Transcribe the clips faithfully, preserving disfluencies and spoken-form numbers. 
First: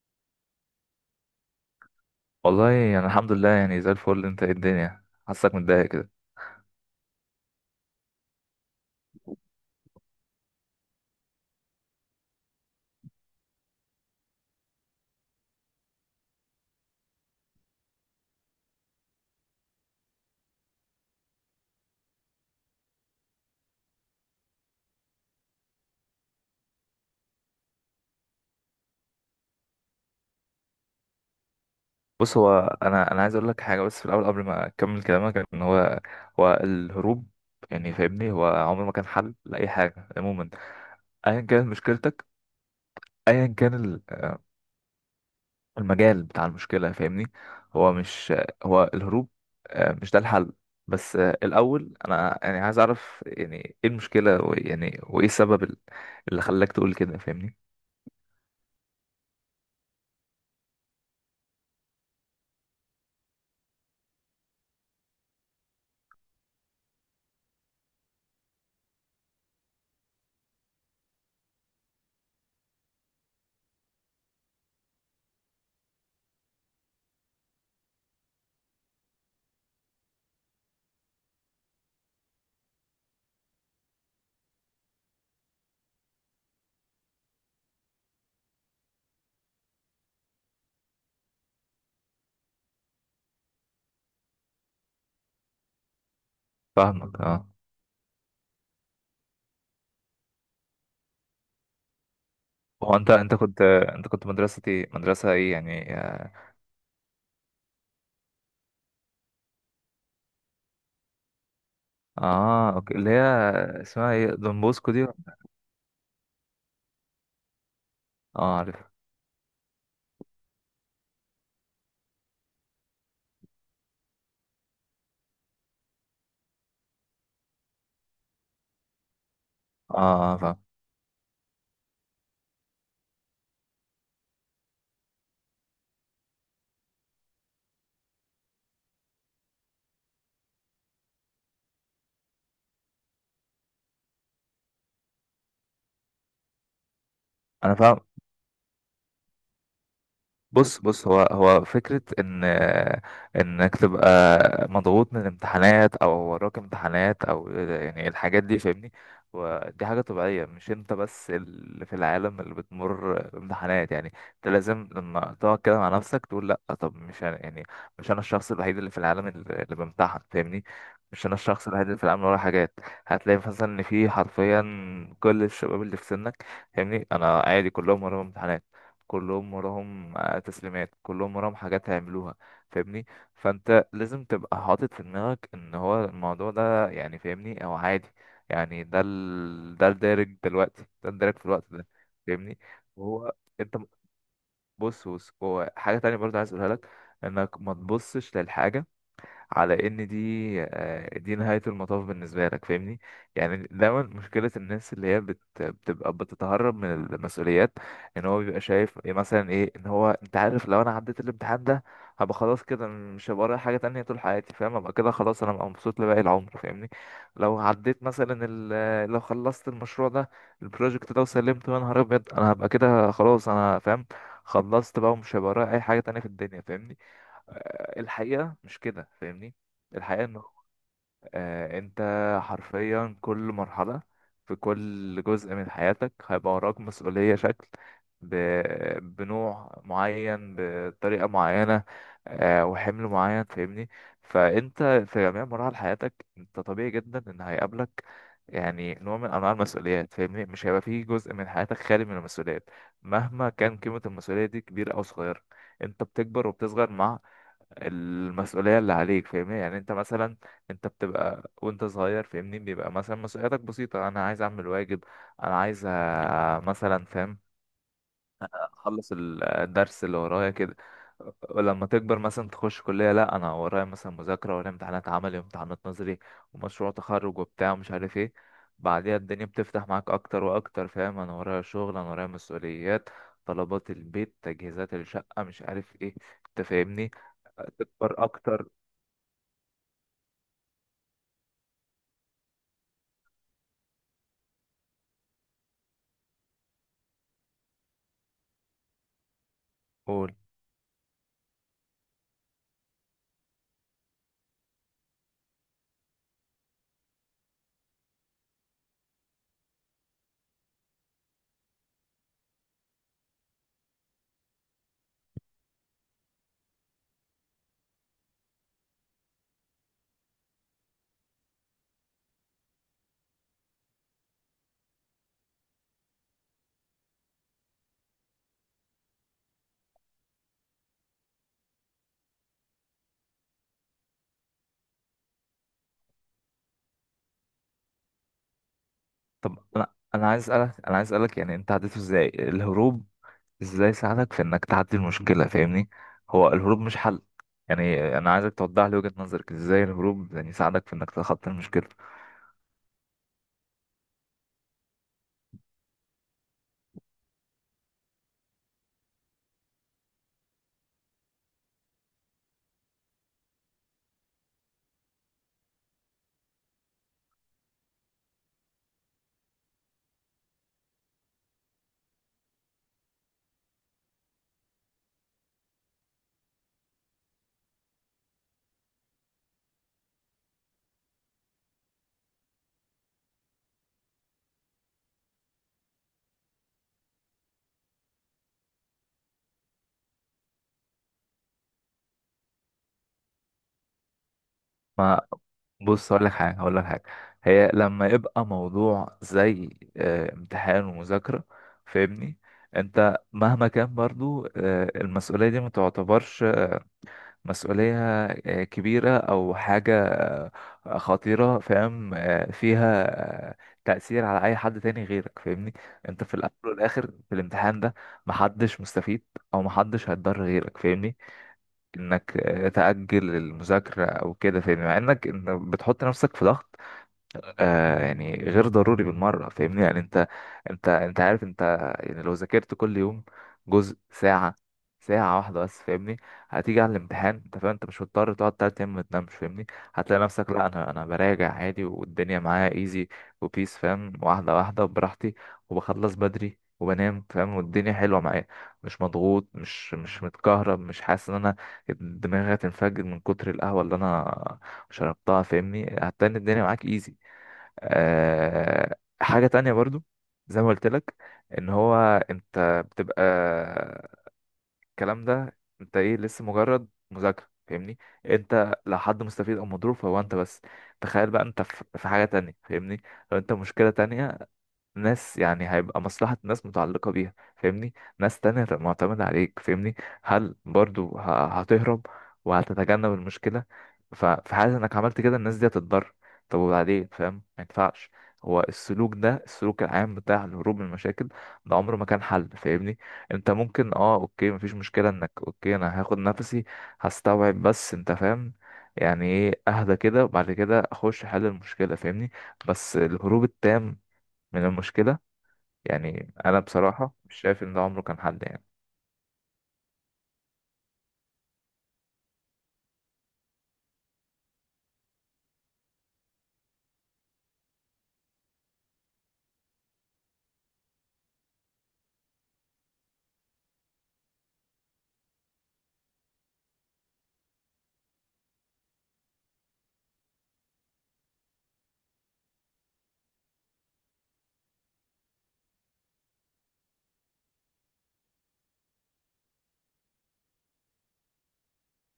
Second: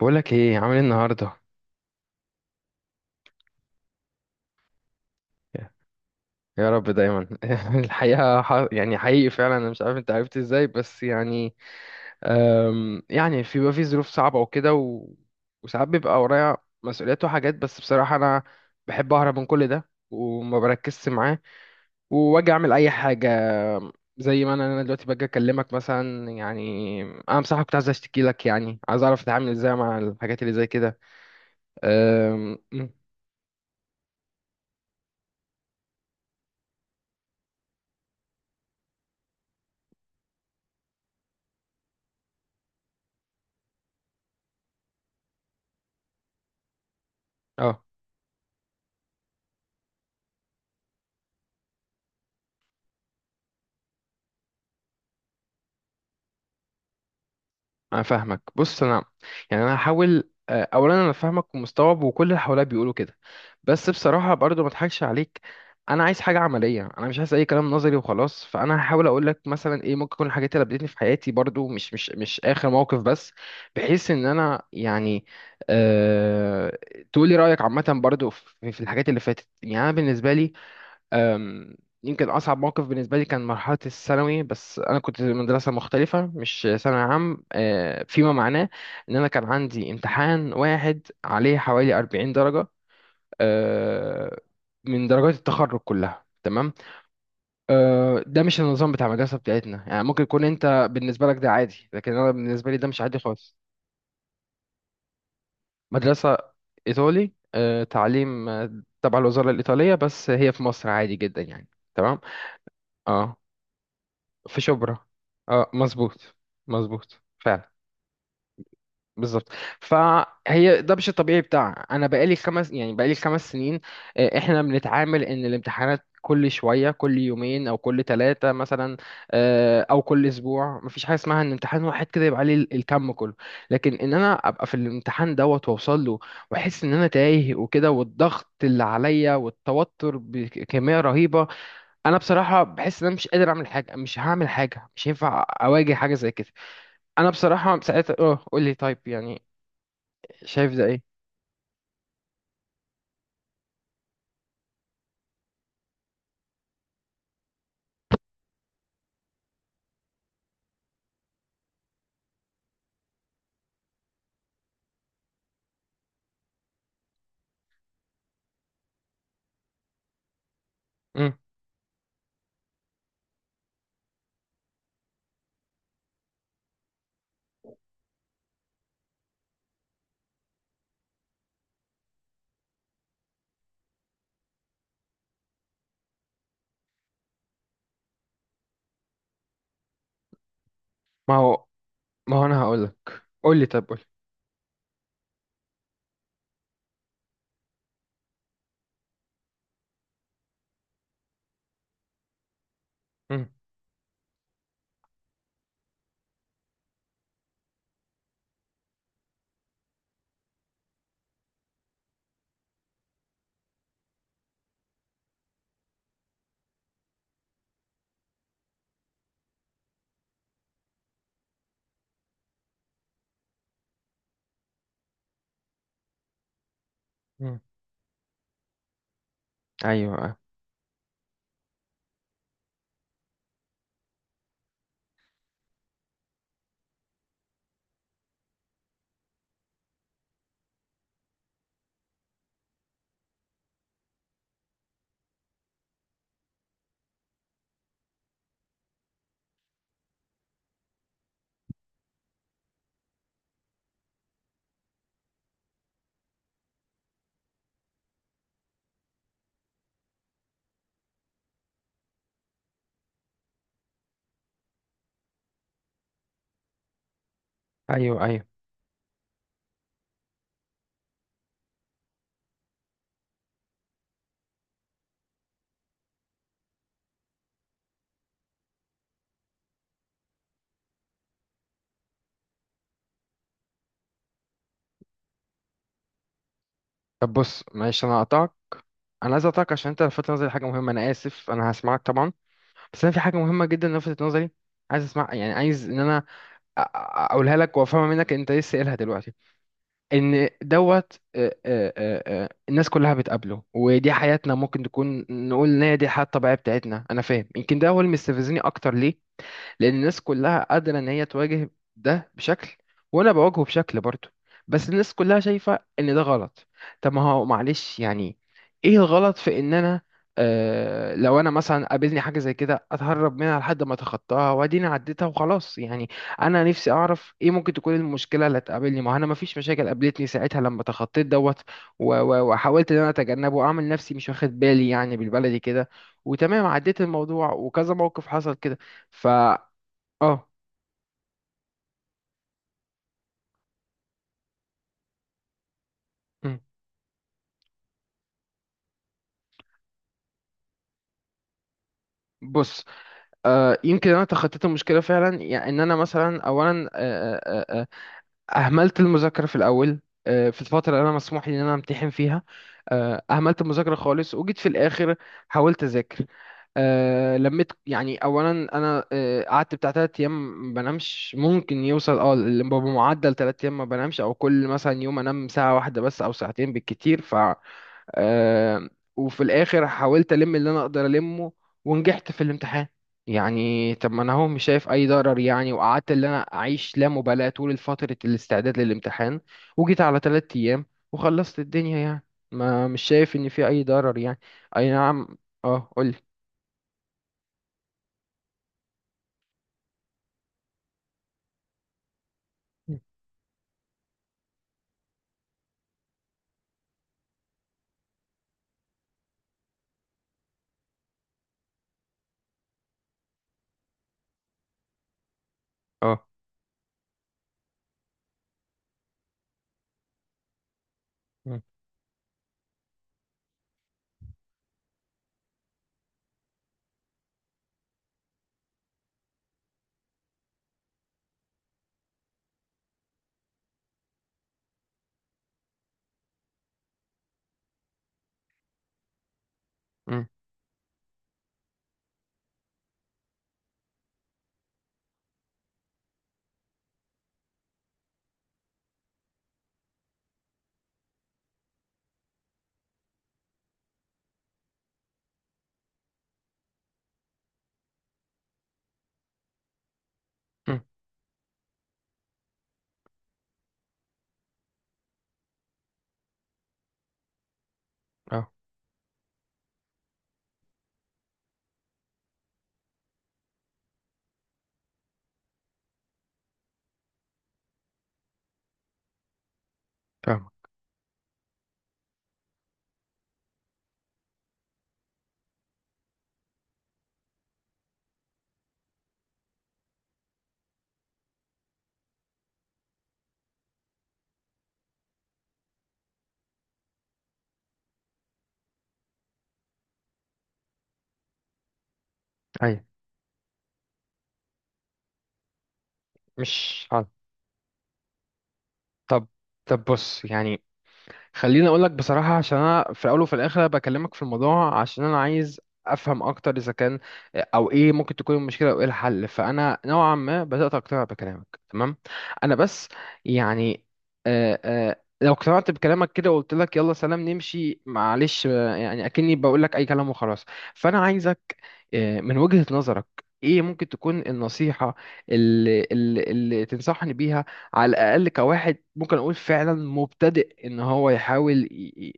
بقولك ايه، عامل ايه النهارده؟ والله يعني الحمد لله، يعني زي الفل. انت ايه؟ الدنيا حاسك متضايق كده؟ يا رب دايما. الحقيقه ح- يعني حقيقي فعلا، انا مش عارف انت عرفت ازاي بس يعني. أم، يعني في بيبقى في ظروف صعبه وكده و... وساعات بيبقى ورايا مسؤوليات وحاجات، بس بصراحه انا بحب اهرب من كل ده وما بركزش معاه، واجي اعمل اي حاجه زي ما انا انا دلوقتي باجي اكلمك مثلا يعني. انا بصراحه كنت عايز اشتكي لك، يعني عايز اعرف اتعامل ازاي مع الحاجات اللي زي كده. بص، أم، هو انا انا عايز اقول لك حاجه، بس في الاول قبل ما اكمل كلامك، ان هو هو الهروب يعني، فاهمني، هو عمره ما كان حل لاي حاجه عموما. ايا كانت مشكلتك، ايا كان ال- المجال بتاع المشكله فاهمني. اه، هو مش هو الهروب، آه، مش ده الحل. بس آه، الاول انا يعني عايز اعرف، يعني ايه المشكله، ويعني وايه السبب ال- اللي خلاك تقول كده، فاهمني. انا فاهمك. بص، انا يعني انا هحاول. آه، اولا انا فاهمك ومستوعب، وكل اللي حواليا بيقولوا كده، بس بصراحه برضو ما اضحكش عليك. انا عايز حاجه عمليه، انا مش عايز اي كلام نظري وخلاص. فانا هحاول اقول لك مثلا ايه ممكن تكون الحاجات اللي قابلتني في حياتي برضو، مش مش مش اخر موقف بس، بحيث ان انا يعني. أه... تقولي رايك عامه برضو في في الحاجات اللي فاتت. يعني انا بالنسبه لي، أم، يمكن أصعب موقف بالنسبة لي كان مرحلة الثانوي، بس أنا كنت في مدرسة مختلفة، مش ثانوي عام. أه، فيما معناه إن أنا كان عندي امتحان واحد عليه حوالي أربعين درجة، أه، من درجات التخرج كلها. تمام. فاهمك، اه. أه، ده مش النظام بتاع المدرسة بتاعتنا يعني. ممكن يكون أنت بالنسبة لك ده عادي، لكن أنا بالنسبة لي ده هو مش انت عادي انت خالص. كنت انت كنت مدرسة ايه، مدرسة ايه يعني؟ مدرسة إيطالي، أه، تعليم أه، تبع الوزارة الإيطالية، بس هي في مصر عادي جدا يعني. تمام. اه، اوكي، اللي هي اه، اسمها ايه؟ في دون بوسكو شبرا. دي؟ اه، مظبوط. مظبوط فعلا. اه، عارف. بالظبط. فهي ده مش الطبيعي بتاع. انا بقالي خمس، يعني بقالي خمس سنين آه، احنا بنتعامل ان الامتحانات كل شويه، كل يومين او كل ثلاثه مثلا، آه، اه، او كل آه، فاهم. اسبوع. مفيش حاجه اسمها ان امتحان واحد كده يبقى عليه ال- الكم كله. لكن ان انا ابقى في الامتحان دوت واوصل له، واحس ان انا تايه وكده، والضغط اللي عليا والتوتر بكميه رهيبه. انا بصراحه بحس ان انا مش قادر اعمل حاجه، مش هعمل حاجه، مش هينفع اواجه حاجه زي كده. انا انا بصراحه فاهم. ساعتها اه، قول لي طيب يعني، شايف بص ده ايه؟ بص هو هو فكرة إن إنك تبقى مضغوط من الامتحانات، أو وراك امتحانات، أو يعني الحاجات دي فاهمني. ودي حاجة طبيعية، مش أنت بس اللي في العالم اللي بتمر بامتحانات، يعني أنت لازم لما تقعد كده مع نفسك تقول: لأ، طب مش أنا يعني، مش أنا الشخص الوحيد اللي في العالم اللي اللي بامتحن، فاهمني. مش أنا امم. الشخص الوحيد اللي في العالم اللي وراه حاجات. هتلاقي مثلا إن في حرفيا كل الشباب اللي في سنك، فاهمني، أنا عادي، كلهم وراهم امتحانات، كلهم وراهم آه، تسليمات، كلهم وراهم حاجات هيعملوها، فاهمني. فانت لازم تبقى حاطط في دماغك ان هو الموضوع ده يعني فاهمني او عادي، يعني ده ال... ده الدارج دلوقتي، ده ما الدارج في هو، الوقت ده. ما هو فاهمني. انا هقول لك. وهو قول لي انت م- طب، قول. بص بص، هو حاجة تانية برضه عايز اقولها لك، انك ما تبصش للحاجة على ان دي آه، دي نهاية المطاف بالنسبة لك، فاهمني. امم. يعني دايما مشكلة الناس اللي هي بت... بتبقى بتتهرب من المسؤوليات، ان هو بيبقى شايف إيه مثلا، ايه ان هو انت عارف لو انا عديت الامتحان ده، هبقى خلاص كده مش هبقى ورايا حاجة تانية طول حياتي، فاهم، ابقى كده خلاص، انا هبقى مبسوط لباقي العمر، فاهمني. لو عديت مثلا ال... لو خلصت المشروع ده، البروجكت ده وسلمته، يا نهار ابيض انا هبقى كده خلاص، انا فاهم، خلصت بقى ومش هيبقى ورايا اي حاجة تانية في الدنيا، فاهمني. امم. آه، الحقيقة مش كده، فاهمني. الحقيقة ايوه، انه آه، انت حرفيا كل مرحلة، في كل جزء من حياتك هيبقى وراك مسؤولية شكل، ب... بنوع معين، بطريقة معينة، آه، وحمل معين، فاهمني. فانت في جميع مراحل حياتك انت طبيعي جدا ان هيقابلك يعني نوع من انواع المسؤوليات، فاهمني، مش هيبقى فيه جزء من حياتك خالي من المسؤوليات، مهما كان قيمة المسؤولية دي كبيرة او صغيرة. انت بتكبر وبتصغر مع المسؤولية اللي عليك، فاهمني. يعني انت مثلا، انت بتبقى وانت صغير، فاهمني، بيبقى مثلا مسؤولياتك بسيطة: انا عايز اعمل واجب، انا عايز آه، مثلا، فاهم، ايوه، ايوه. اخلص ال- الدرس اللي ورايا كده. ولما تكبر مثلا تخش كلية، لا انا ورايا مثلا مذاكرة، ورايا امتحانات عملي وامتحانات نظري ومشروع تخرج وبتاع ومش عارف ايه. بعديها الدنيا بتفتح معاك اكتر واكتر، فاهم، انا ورايا شغل، انا ورايا مسؤوليات، طلبات البيت، تجهيزات الشقة، مش عارف ايه. انت فاهمني، طب بص، معلش انا تكبر هقطعك. اكتر. انا عايز اقطعك عشان انت لفتت نظري حاجه مهمه. انا اسف، انا هسمعك طبعا، بس انا في حاجه مهمه جدا لفتت نظري. عايز اسمع يعني، عايز ان انا أ- أ- اقولها لك وافهمها منك انت لسه قايلها دلوقتي. قول. ان دوت، آه، آه، آه، آه، الناس كلها بتقابله، ودي حياتنا، ممكن تكون نقول ان هي دي الحياه الطبيعيه بتاعتنا. انا فاهم، يمكن ده هو اللي مستفزني اكتر ليه، لان الناس كلها قادره ان هي تواجه ده بشكل، وانا بواجهه بشكل برضه، بس الناس كلها شايفه ان ده غلط. طب ما هو معلش يعني، ايه الغلط في ان انا آه، لو انا مثلا قابلني حاجه زي كده اتهرب منها لحد ما اتخطاها، واديني عديتها وخلاص يعني. انا نفسي اعرف ايه ممكن تكون المشكله اللي هتقابلني. ما هو انا ما فيش مشاكل قابلتني ساعتها لما تخطيت دوت، و- و- وحاولت ان انا اتجنبه واعمل نفسي مش واخد بالي، يعني بالبلدي كده. وتمام عديت الموضوع، وكذا موقف حصل كده. طب انا انا عايز اه. اسالك انا عايز اسالك، يعني انت عديته ازاي الهروب؟ ازاي ساعدك في انك تعدي المشكله، فاهمني؟ هو مم. الهروب مش حل. يعني انا عايزك توضح لي وجهه نظرك، ازاي الهروب يعني ساعدك في انك تتخطى المشكله؟ بص، آه، يمكن انا تخطيت المشكله فعلا يعني. ان انا مثلا اولا آه آه آه اهملت المذاكره في الاول، آه، في الفتره اللي انا مسموح لي ان انا امتحن فيها، آه، اهملت المذاكره خالص. وجيت في الاخر حاولت اذاكر. آه، لميت يعني. اولا انا آه، قعدت بتاع تلات ايام ما بنامش، ممكن يوصل اه ل- بمعدل تلات ايام ما بنامش، او كل مثلا يوم انام ساعه واحده بس او ساعتين بالكتير. آه، وفي الاخر حاولت الم اللي انا اقدر المه، ونجحت في الامتحان. يعني طب، ما انا هو مش شايف اي ضرر يعني. وقعدت اللي انا اعيش لا مبالاة طول فترة الاستعداد للامتحان، وجيت على تلات ايام وخلصت الدنيا يعني. ما مش شايف ان في اي ضرر يعني. اي ما نعم. اه، بص، قولي. هقول لك حاجه هقول لك حاجه. هي لما يبقى موضوع زي آه، امتحان ومذاكره، فاهمني، مم. انت مهما كان برضو آه، المسؤوليه دي ما تعتبرش مسؤولية آه، كبيرة أو حاجة آه، خطيرة، فاهم، آه، فيها آه، تأثير على أي حد تاني غيرك، فاهمني. اه. أنت في الأول والآخر في الامتحان ده، محدش مستفيد أو محدش هيتضر غيرك، فاهمني، مم، إنك آه، تأجل المذاكرة أو كده، فاهمني، مع إنك إن بتحط نفسك في ضغط آه يعني غير ضروري بالمرة، فاهمني. يعني انت انت انت عارف، انت يعني لو ذاكرت كل يوم جزء ساعة، ساعة واحدة بس، فاهمني، هتيجي على الامتحان، انت فاهم، انت مش مضطر تقعد تلات ايام ما تنامش، فاهمني. هتلاقي مم، نفسك: لا انا انا براجع عادي والدنيا معايا ايزي وبيس، فاهم، واحدة واحدة وبراحتي، وبخلص بدري وبنام، فاهم، والدنيا حلوة معايا. مش مضغوط، مش مش متكهرب، مش حاسس ان انا دماغي هتنفجر من كتر القهوة اللي انا شربتها، فاهمني، هتلاقي إن الدنيا معاك ايزي. آه، حاجة تانية برضو، زي ما مم، قلت لك، ان هو انت بتبقى الكلام ده انت ايه لسه مجرد مذاكرة، فاهمني، اه، انت لو حد مستفيد او مضروب فهو انت بس. تخيل بقى انت في في حاجة تانية، فاهمني، لو انت مشكلة تانية، ناس يعني هيبقى مصلحة ناس متعلقة بيها، فاهمني، ناس تانية هتبقى معتمدة عليك، فاهمني، هل فاهمك. برضو ه- هتهرب وهتتجنب المشكلة؟ ف- في حالة انك عملت كده الناس دي هتتضرر، طب وبعدين، فاهم، ما ينفعش. هو السلوك ده، السلوك العام بتاع الهروب من المشاكل، ده عمره ما كان حل، فاهمني. انت ممكن اه اوكي مفيش مشكلة انك اوكي، انا هاخد نفسي هستوعب، بس انت فاهم يعني ايه، اهدى كده وبعد كده اخش حل المشكلة، فاهمني. ايوه. بس الهروب التام من المشكلة، يعني انا مش حاضر. بصراحه مش شايف ان ده عمره كان حد يعني. طب، طب بص يعني، خليني اقول لك بصراحه. عشان انا في الاول وفي الاخر بكلمك في الموضوع، عشان انا عايز افهم اكتر اذا كان، او ايه ممكن تكون المشكله، او ايه الحل. فانا نوعا ما بدات اقتنع بكلامك تمام. انا بس يعني آه آه لو اقتنعت بكلامك كده وقلت لك يلا سلام نمشي، معلش، آه، يعني اكني بقول لك اي كلام وخلاص. فانا عايزك آه، من وجهة نظرك، ايه ممكن تكون النصيحة اللي, اللي, اللي تنصحني بيها، على الأقل كواحد ممكن أقول فعلا مبتدئ، إن هو يحاول ي-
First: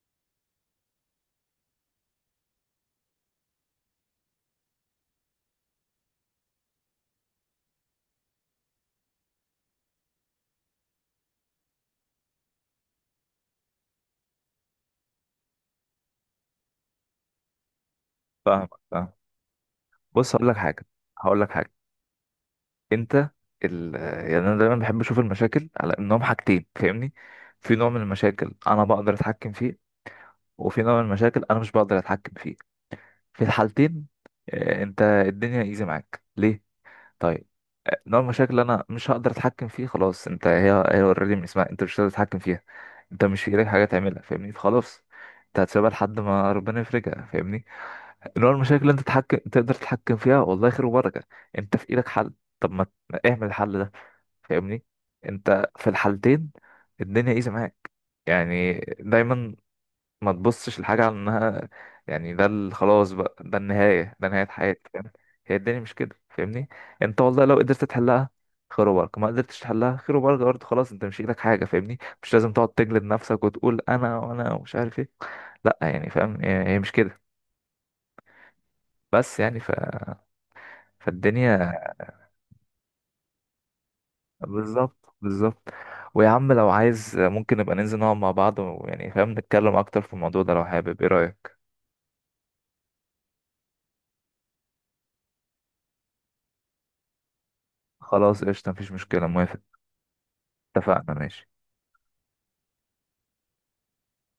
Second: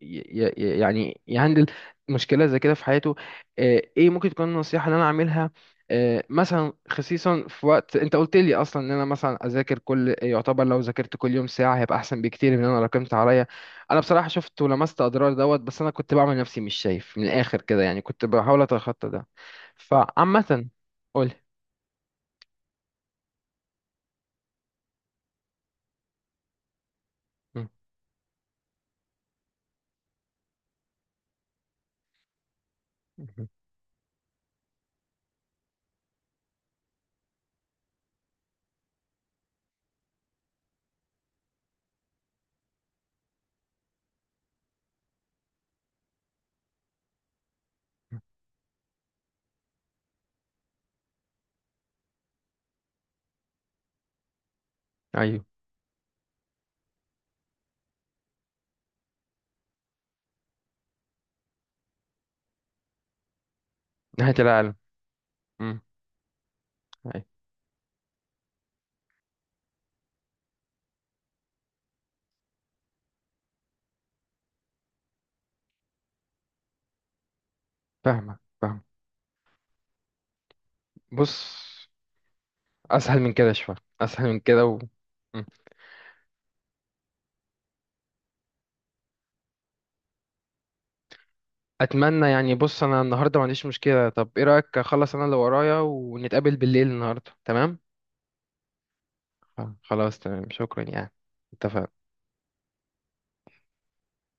ي- ي- يعني يهندل مشكلة زي كده في حياته. آه، ايه ممكن تكون النصيحة اللي أنا أعملها؟ آه، مثلا خصيصا في وقت انت قلت لي اصلا ان انا مثلا اذاكر كل، يعتبر لو ذاكرت كل يوم ساعه هيبقى احسن بكتير من ان انا راكمت عليا. انا بصراحه شفت ولمست اضرار دوت، بس انا كنت بعمل نفسي مش شايف. من الاخر كده يعني كنت بحاول فاهمك، اتخطى فاهم. ده. بص، هقول لك فعامة. حاجه قولي. هقول لك حاجه انت ال... يعني انا دايما بحب اشوف المشاكل على انهم حاجتين، فاهمني. مم. في نوع من المشاكل انا بقدر اتحكم فيه، وفي نوع من المشاكل انا مش بقدر اتحكم فيه. في مم. الحالتين آه، انت الدنيا ايزي معاك ليه؟ طيب، آه، نوع المشاكل اللي انا مش هقدر اتحكم فيه، خلاص انت هي هي اوريدي من اسمها، انت مش هتقدر تتحكم فيها، انت مش في ايدك حاجه تعملها، فاهمني، فخلاص انت هتسيبها لحد ما ربنا يفرجها، فاهمني. اللي هو المشاكل اللي انت تتحكم تقدر تتحكم فيها، والله خير وبركة، انت في ايدك حل، طب ما ت- اعمل الحل ده، فاهمني. أيوه. انت في الحالتين الدنيا ايزي معاك. يعني دايما ما تبصش لحاجة على انها، يعني ده ال- خلاص بقى، ده النهاية، ده نهاية نهاية العالم. حياتي، فاهم. هي الدنيا مم. مش كده، فاهمني. انت أيوه. والله لو قدرت تحلها خير وبركة، ما قدرتش تحلها خير وبركة برضه، خلاص، انت مش في ايدك حاجة، فاهمني، مش لازم تقعد تجلد نفسك وتقول انا وانا ومش عارف ايه. لا يعني فاهم، هي هي مش كده. فاهمك، فاهم. بس يعني ف بص، فالدنيا. أسهل من كده شوية، أسهل من كده و... بالظبط مم. بالظبط. ويا عم لو عايز ممكن نبقى ننزل نقعد مع بعض، ويعني فاهم نتكلم اكتر في الموضوع ده لو حابب. ايه رأيك؟ أتمنى يعني. بص، أنا النهاردة ما عنديش مشكلة. طب إيه رأيك أخلص أنا اللي ورايا، ونتقابل بالليل النهاردة؟ تمام. خلاص قشطة، مفيش مشكلة، موافق. خلاص تمام، شكرا يعني. اتفقنا، ماشي. اتفقنا.